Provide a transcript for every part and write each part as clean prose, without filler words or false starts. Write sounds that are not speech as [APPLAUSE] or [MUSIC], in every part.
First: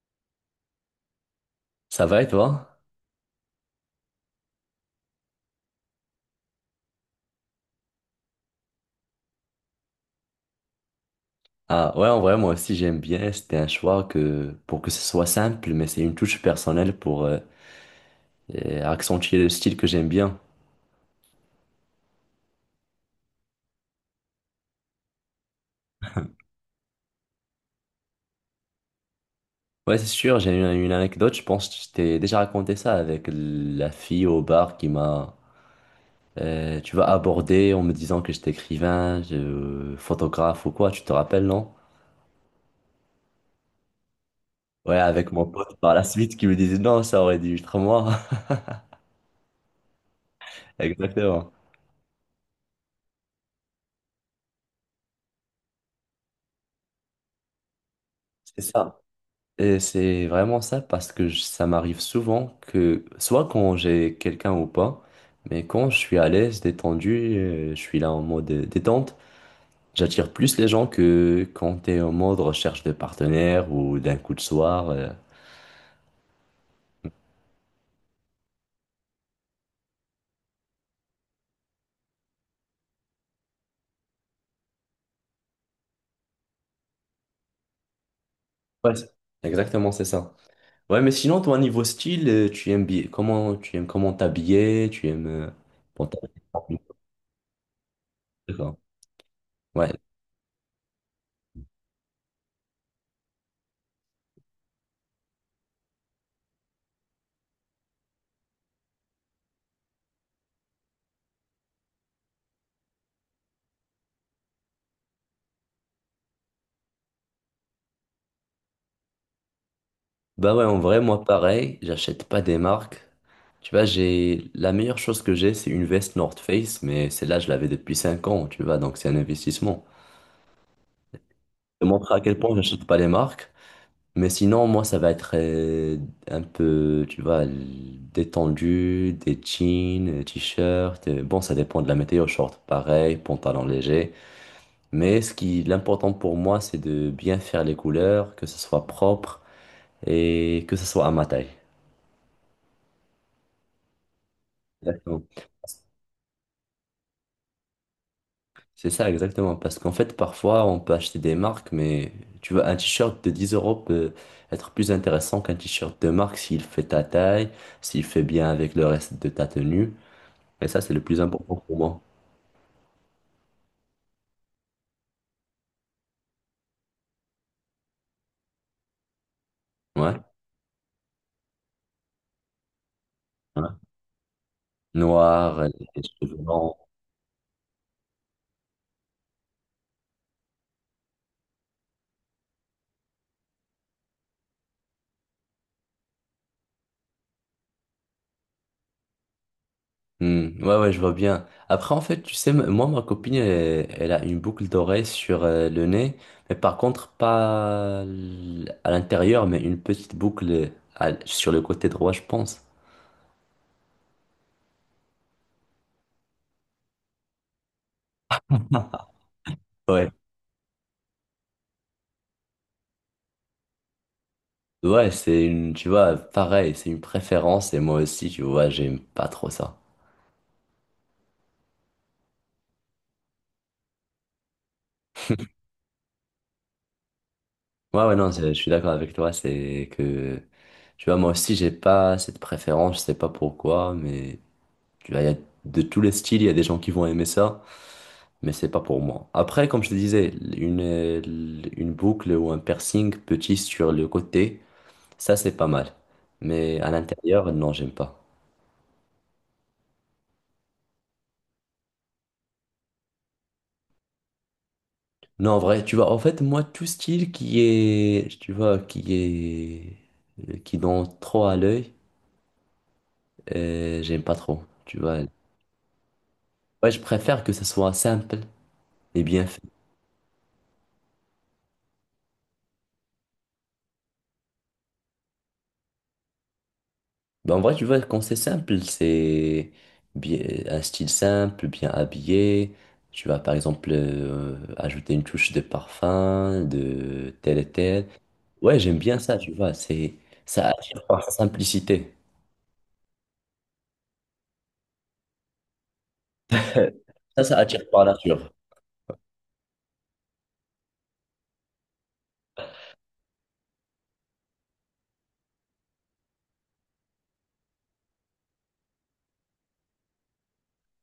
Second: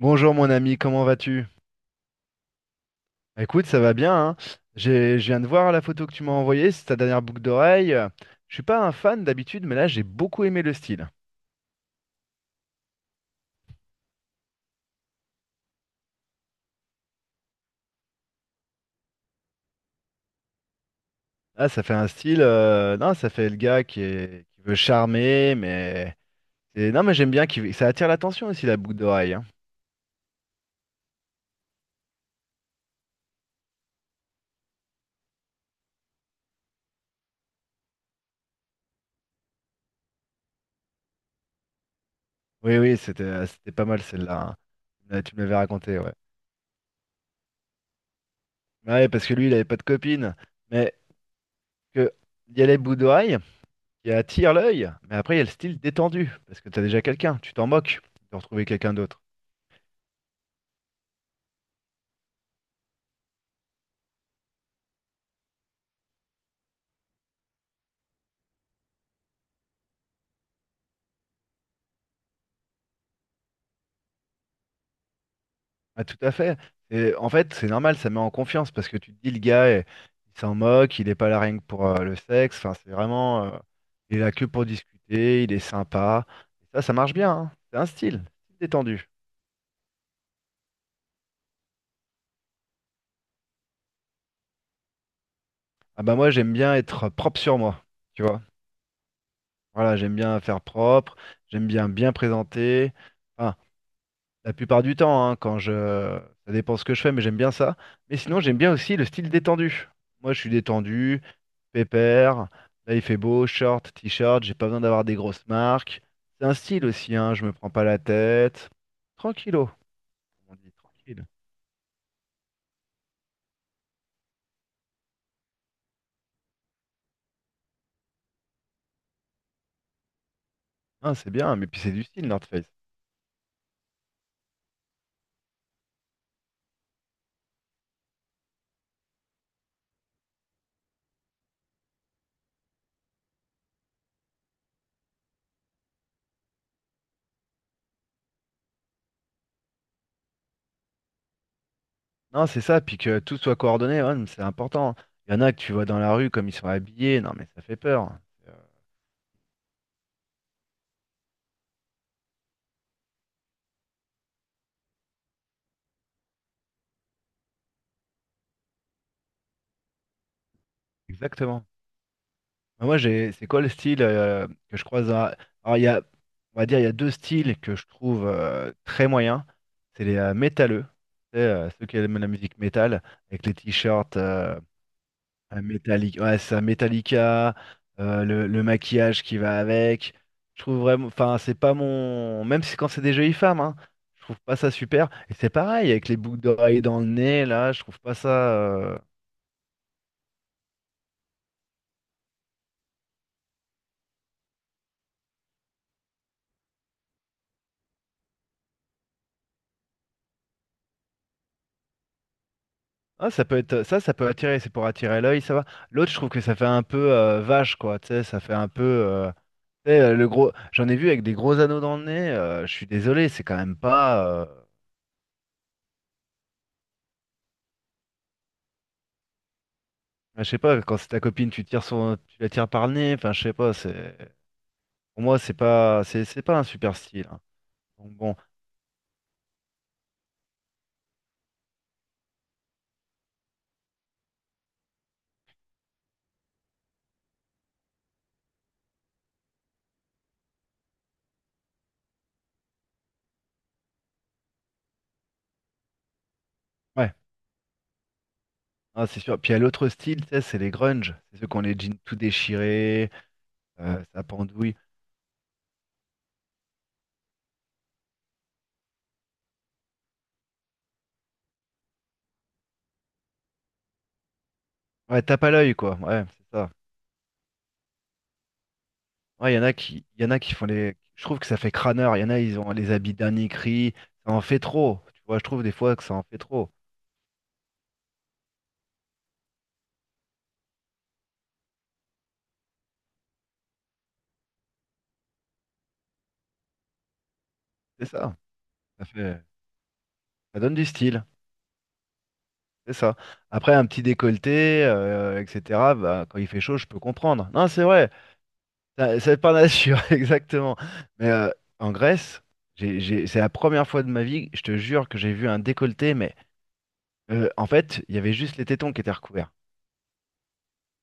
Bonjour mon ami, comment vas-tu? Ça va et toi? Bah, écoute, ça va bien, hein. Je viens de voir la photo que tu m'as envoyée, c'est ta dernière boucle d'oreille. Je suis pas un fan d'habitude, mais là j'ai beaucoup aimé le style. Ah ouais, en vrai, moi aussi j'aime bien. C'était un choix que pour que ce soit simple, mais c'est une touche personnelle pour accentuer le style que j'aime bien. Là, ça fait un style, non, ça fait le gars qui veut charmer, mais et non, mais j'aime bien, ça attire l'attention aussi la boucle d'oreille, hein. Ouais, c'est sûr, j'ai une anecdote, je pense que je t'ai déjà raconté ça avec la fille au bar qui m'a, tu vas aborder en me disant que j'étais écrivain, photographe ou quoi, tu te rappelles, non? Oui, oui, c'était pas mal celle-là, hein. Ouais, avec Tu me mon l'avais pote par raconté, la ouais. suite qui me disait non, ça aurait dû être moi. Ouais, parce que lui, il avait pas de copine, [LAUGHS] mais Exactement. que il y a les boucles d'oreilles, qui attire l'œil, mais après il y a le style détendu, parce que t'as déjà quelqu'un, tu t'en moques de C'est retrouver quelqu'un ça. d'autre. Et c'est vraiment ça parce que ça m'arrive souvent que, soit quand j'ai quelqu'un ou pas, mais quand je suis à l'aise, détendu, je suis là en mode détente, j'attire plus les gens que quand t'es en mode recherche de partenaire ou d'un coup de soir. Ah, tout à fait. Et en fait, c'est normal, ça met en confiance, parce que tu te dis, le gars, eh, il s'en moque, il est pas là rien que pour le sexe, enfin, c'est vraiment, il est là que pour discuter, il est sympa. Et ça marche bien, hein. C'est un style, style Ouais, détendu. Exactement, c'est ça. Ouais, mais sinon, toi, niveau style, tu aimes bien, comment tu aimes comment t'habiller, tu aimes Ah bon. bah moi, j'aime bien être propre sur moi, tu vois. D'accord. Ouais. Voilà, j'aime bien faire propre, j'aime bien bien présenter. Enfin, la plupart du temps, hein, quand je... Ça dépend ce que je fais, mais j'aime bien ça. Mais sinon, j'aime bien aussi le style détendu. Moi, je suis détendu, pépère. Là, il fait beau, short, t-shirt, j'ai pas besoin d'avoir des grosses marques. C'est un style aussi, hein, je me prends pas la tête. Tranquillo, Bah comme on ouais, dit, en vrai, moi tranquille. pareil, j'achète pas des marques. Tu vois, j'ai la meilleure chose que j'ai, c'est une veste North Face, mais celle-là, je l'avais depuis 5 ans, tu vois, donc c'est un investissement. Hein, c'est bien, mais puis Je te c'est du montrer à style, quel North point Face. j'achète pas les marques, mais sinon, moi, ça va être un peu, tu vois, détendu, des jeans, des t-shirts. Bon, ça dépend de la météo, short pareil, pantalon léger. Mais l'important pour moi, c'est de bien faire les couleurs, que ce soit propre et que ce soit à ma taille. Non, c'est ça, puis que tout soit coordonné, ouais, mais c'est important. Exactement. Il y en a que tu vois dans la rue comme ils sont habillés, non mais ça fait peur. Euh, C'est ça, exactement. Parce qu'en fait, parfois, on peut acheter des marques, mais tu vois, un t-shirt de 10 euros peut être plus intéressant qu'un t-shirt de marque s'il fait ta taille, s'il fait bien avec le reste de ta tenue. Et ça, c'est le plus important Exactement. pour moi. Bah, moi, j'ai, c'est quoi le style que je croise dans la- Alors, il y a, on va dire, il y a deux styles que je trouve très moyens. C'est les Ouais. Métalleux. Tu sais, ceux qui aiment la musique métal, avec les Ouais. t-shirts Noir, les cheveux ouais, ça, blancs. Metallica, le maquillage qui va avec. Je trouve vraiment, enfin, c'est pas mon, même si quand c'est des jolies femmes, hein, je trouve pas ça super. Et c'est pareil avec les boucles d'oreilles dans le nez, là, je trouve pas ça. euh, Hmm, ouais, ouais, je vois bien. Après, en fait, tu sais, moi, ma copine, elle a une boucle d'oreille sur le nez, mais par contre, pas à l'intérieur, mais une petite boucle sur le côté droit, je pense. Ah, ça peut être ça peut attirer, c'est pour attirer l'œil, ça va. L'autre, je trouve que ça fait un peu vache, quoi. Tu sais, ça fait un peu. Tu sais, Ouais. Le gros, j'en ai vu avec des gros anneaux dans le nez. Je suis désolé, c'est quand même pas. Ouais, tu vois, pareil, c'est une préférence et moi aussi, tu vois, j'aime pas trop ça. Enfin, je sais pas, quand c'est ta copine, tu tires son, tu la tires par le nez. Enfin, je sais pas. C'est pour moi, c'est pas, c'est pas un super style, hein. Ouais, Donc ouais, non, bon, je suis d'accord avec toi, c'est que, tu vois, moi aussi, j'ai pas cette préférence, je sais pas pourquoi, mais tu vois, il y a de tous les styles, il y a des gens qui vont aimer ça, mais c'est pas pour moi. Après, comme je te disais, une, euh, une boucle ou un piercing petit sur le côté, ça, c'est pas mal. Mais à ouais, l'intérieur, non, j'aime pas. ah, c'est sûr. Puis il y a l'autre style, tu sais, c'est les grunge. C'est ceux qui ont les jeans tout déchirés, ça pendouille. Non, en vrai, tu vois, en fait, moi, tout style qui est, tu vois, qui est, qui donne trop à l'œil, j'aime pas trop, tu vois. Ouais, tape à l'œil, quoi. Ouais, c'est ça. Ouais, je préfère que ça soit simple et bien Ouais, il y fait. en a qui, il y en a qui font les. Je trouve que ça fait crâneur. Il y en a, ils ont les habits dernier cri. Ça en fait trop. Tu vois, je trouve des fois que ça en fait trop. Ben, en vrai, tu vois, quand c'est simple, c'est bien, un style simple, bien habillé. Tu vas, par exemple, ajouter une touche de parfum, de tel et C'est tel. ça. Ouais, j'aime Ça bien ça, fait... tu vois, ça ça donne du attire par style. sa simplicité. C'est ça. Après, un petit décolleté, etc. Bah, quand il fait chaud, je peux Ça, comprendre. ça Non, c'est attire par vrai. nature. Ça- c'est pas nature, [LAUGHS] exactement. Mais en Grèce, c'est la première fois de ma vie, je te jure, que j'ai vu un décolleté. Mais en fait, il y avait juste les tétons qui étaient recouverts.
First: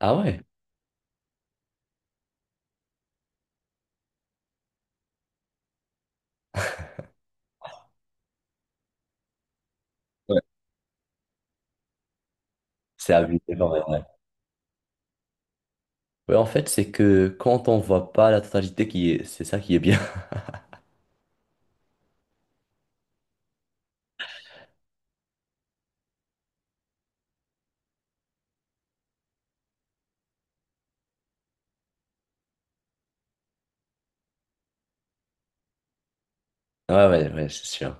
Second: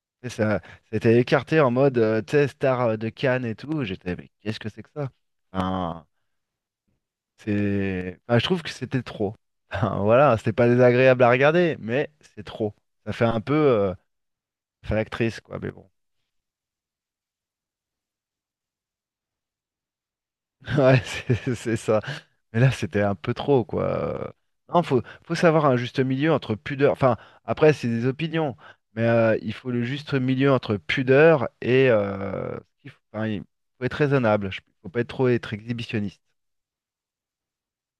Ah Et ouais? ça, c'était écarté en mode, tu sais, star de Cannes et tout. J'étais, mais qu'est-ce que c'est que ça? Enfin, c'est, enfin, je trouve que c'était trop. [LAUGHS] Enfin, voilà, c'était pas désagréable à regarder, mais c'est trop. Ça C'est à fait vue un peu, ouais. Ouais. ça fait l'actrice, quoi. Mais bon, Ouais, en fait, c'est que quand on voit pas la totalité, c'est ça qui est bien. [LAUGHS] [LAUGHS] ouais, c'est ça. Mais là, c'était un peu trop, quoi. Euh, Non, faut savoir un juste milieu entre pudeur. Enfin, après, c'est des opinions, mais il faut le juste milieu entre pudeur et, enfin, il faut être raisonnable. Faut pas être trop être exhibitionniste. Ouais, ouais, ouais, c'est sûr.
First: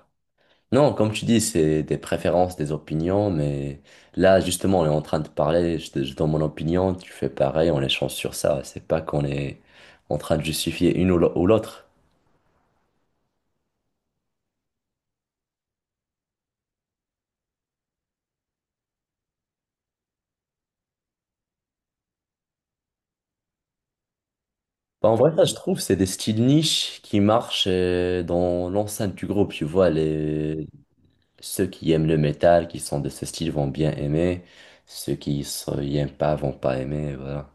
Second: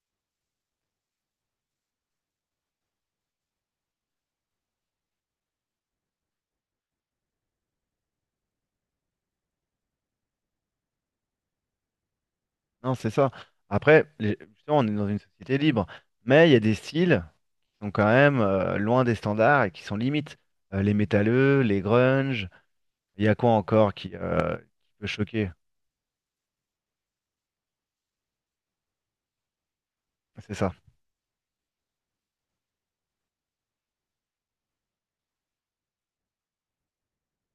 Non, comme tu dis, c'est des préférences, des opinions, mais là, justement, on est en train de parler, je donne mon opinion, tu fais pareil, on échange sur ça. C'est pas qu'on est en train de justifier une ou ou l'autre. Non, c'est ça. Après, justement, on est dans une société libre, mais il y a des styles qui sont quand même loin des standards et qui sont limites. Les métalleux, les grunge, il y a quoi encore qui peut Bah, en vrai, ça, choquer? je trouve, c'est des styles niches qui marchent dans l'enceinte du groupe, tu vois, C'est les... ça. Ceux qui aiment le métal, qui sont de ce style, vont bien aimer. Ceux qui n'y aiment pas vont pas aimer, voilà.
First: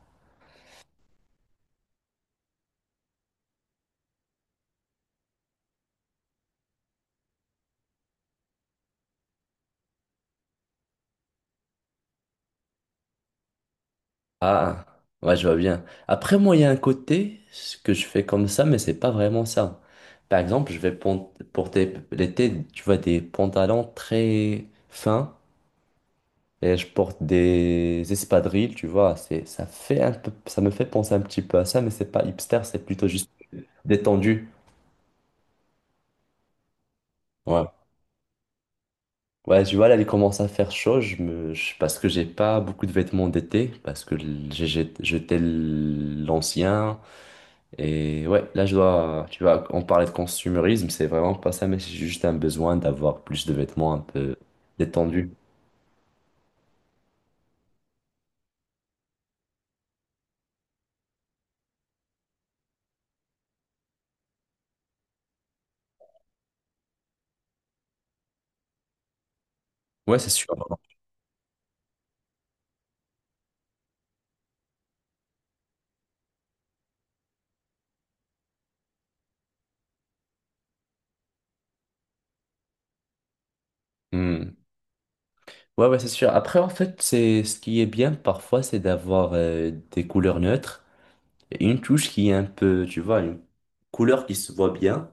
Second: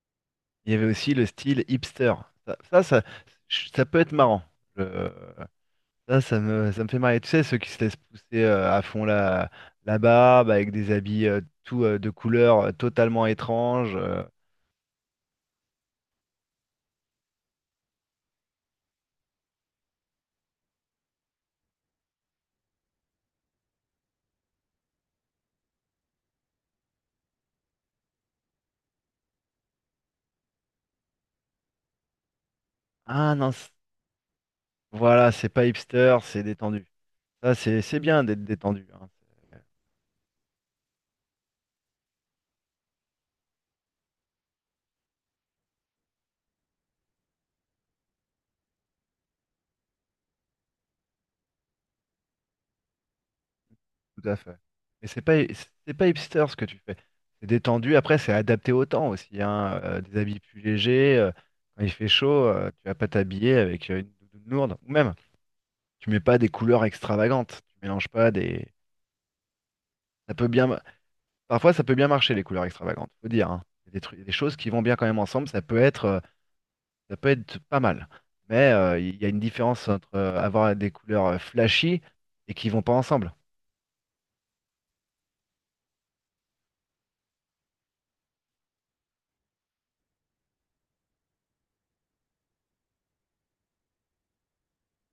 Il y avait aussi le style hipster. Ça, ça, ça, ça peut être marrant. Je- ça me fait marrer. Tu sais, ceux qui se laissent pousser à fond la barbe avec des habits tout, de couleurs totalement étranges. Ah, ouais, je vois bien. Après, moi, il y a un côté ce que je fais comme ça, mais c'est pas vraiment ça. Par exemple, je vais porter l'été, tu vois, des pantalons très fins et je porte des espadrilles, tu vois. Ça fait un peu, ça me fait penser un petit peu à ça, mais c'est pas hipster, c'est plutôt juste Ah non, c- détendu. voilà, c'est pas hipster, c'est détendu. Ça, Ouais. c'est bien d'être détendu, hein, Ouais, c'est- tu vois, là, il commence à faire chaud, parce que j'ai pas beaucoup de vêtements d'été, parce que j'ai jeté l'ancien. Et ouais, là, tu vois, on parlait de consumérisme, c'est vraiment pas ça, mais c'est juste un besoin d'avoir plus de vêtements un tout peu à fait. Mais c'est détendus. pas hipster ce que tu fais. C'est détendu. Après, c'est adapté au temps aussi, hein, des habits plus légers. Quand il fait chaud, tu vas pas t'habiller avec une doudoune lourde. Ou même, tu mets pas des couleurs extravagantes. Tu mélanges pas des. Ouais, c'est Ça peut sûr. bien. Parfois, ça peut bien marcher les couleurs extravagantes. Faut dire, hein. Il y a des trucs, des choses qui vont bien quand même ensemble. Ça peut être pas mal. Mais il y a une différence entre avoir des couleurs flashy et qui vont pas ensemble. Hmm. Ouais, ouais, c'est sûr. Après, en fait, c'est ce qui est bien parfois, c'est d'avoir des couleurs neutres et une touche qui est un peu, tu vois, une couleur qui se voit bien.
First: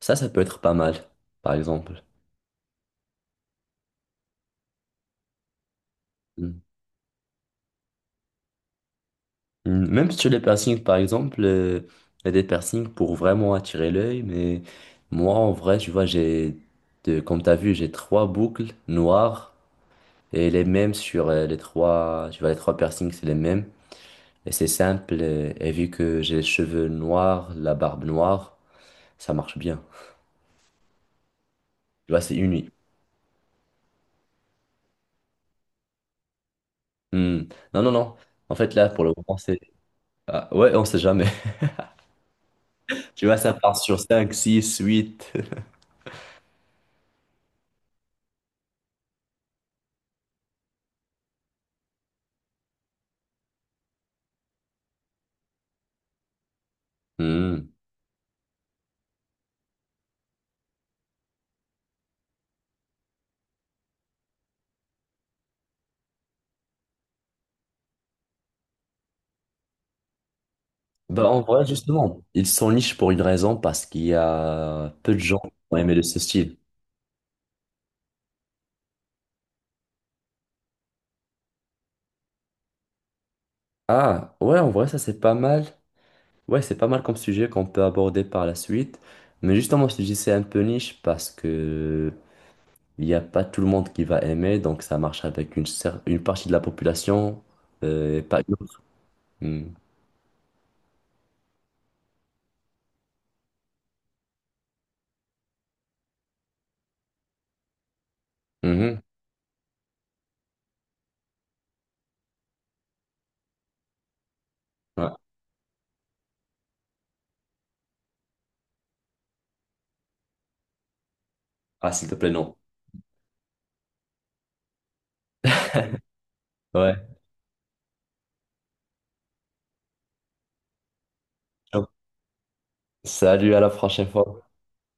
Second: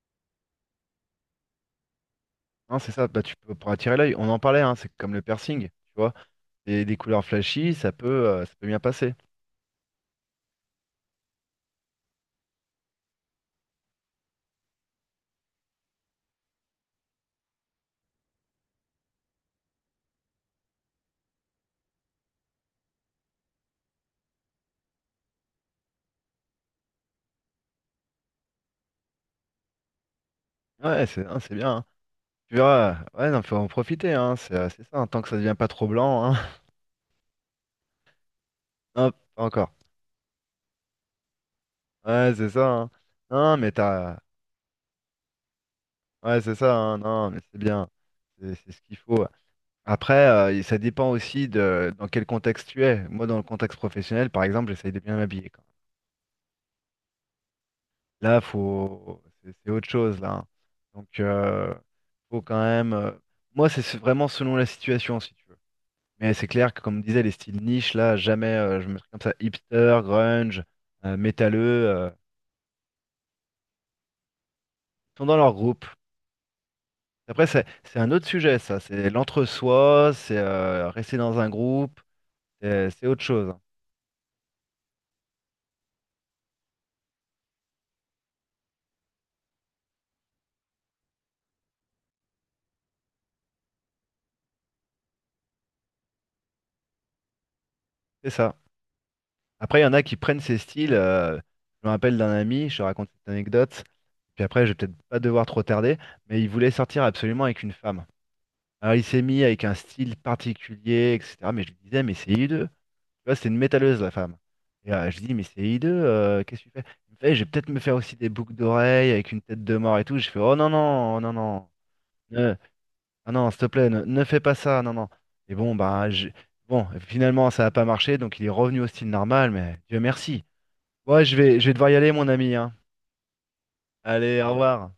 Ça peut être pas mal, par exemple. Non, c'est ça, bah, tu peux, pour attirer l'œil, on en parlait, hein, c'est comme le piercing, tu vois, Hmm. des couleurs flashy, ça peut bien passer. Mm, même sur les piercings, par exemple, il y a des piercings pour vraiment attirer l'œil, mais moi, en vrai, tu vois, comme tu as vu, j'ai trois boucles noires et les mêmes sur les trois, tu vois, les trois piercings, c'est les mêmes. Et c'est simple, et, vu que j'ai les cheveux noirs, la barbe noire, ça marche bien. Ouais, c'est hein, c'est bien, hein. Tu vois, c'est Tu uni. verras, ouais, non, faut en profiter, hein, c'est ça, hein, tant que ça devient pas trop blanc, hein. [LAUGHS] Mm. Non, non, non. En fait, là, pour le Non, moment, pas c'est. encore. Ah, ouais, on sait jamais. [LAUGHS] Ouais, c'est ça, hein. Tu vois, ça Non, mais part sur cinq six huit ouais, c'est ça, hein, non, mais c'est bien, c'est ce qu'il faut. Après, ça dépend aussi de dans quel contexte tu es. Moi, dans le contexte professionnel, par exemple, j'essaye de bien m'habiller. [LAUGHS] Là, faut... c'est autre chose, là, hein. Donc, faut quand même. Moi, c'est vraiment selon la situation, si tu veux. Mais c'est clair que, comme disait, les styles niche, là, jamais je me mettrais comme ça, hipster, grunge, Bah, en vrai, métalleux, justement, ils sont niches pour une raison, parce qu'il y a peu de ils sont dans gens qui leur ont groupe. aimé de ce style. Après, c'est un autre sujet, ça. C'est l'entre-soi, c'est rester dans un groupe, c'est autre chose, hein. Ah, ouais, en vrai, ça c'est pas mal. Ouais, c'est pas mal comme sujet qu'on peut aborder par la suite. Mais justement, si je te dis, c'est un peu niche parce que il n'y a pas tout le monde qui va aimer, donc ça marche avec une partie de la population et C'est pas une ça. autre. Hmm. Après, il y en a qui prennent ces styles. Je me rappelle d'un ami, je te raconte cette anecdote, puis après, je vais peut-être pas devoir trop tarder, mais il voulait sortir absolument avec une femme. Alors, Mhm. il s'est mis avec un style particulier, etc. Mais je lui disais, mais c'est hideux. Tu vois, c'est une métalleuse, la femme. Et Ouais. je dis, mais c'est hideux, qu'est-ce que tu fais? Il me fait, je vais peut-être me faire aussi des boucles d'oreilles avec une tête de mort et tout. Je fais, oh non, non, oh non, non, Ah, s'il te plaît, non. ne, non, non, s'il te plaît, ne fais pas ça, non, non. Et bon, bah, bon, Ouais. finalement, ça n'a pas marché, donc il est revenu au style normal, mais Dieu merci. Ouais, je vais Ciao. devoir y aller, mon ami, hein. Salut, à la prochaine Allez, fois. au revoir.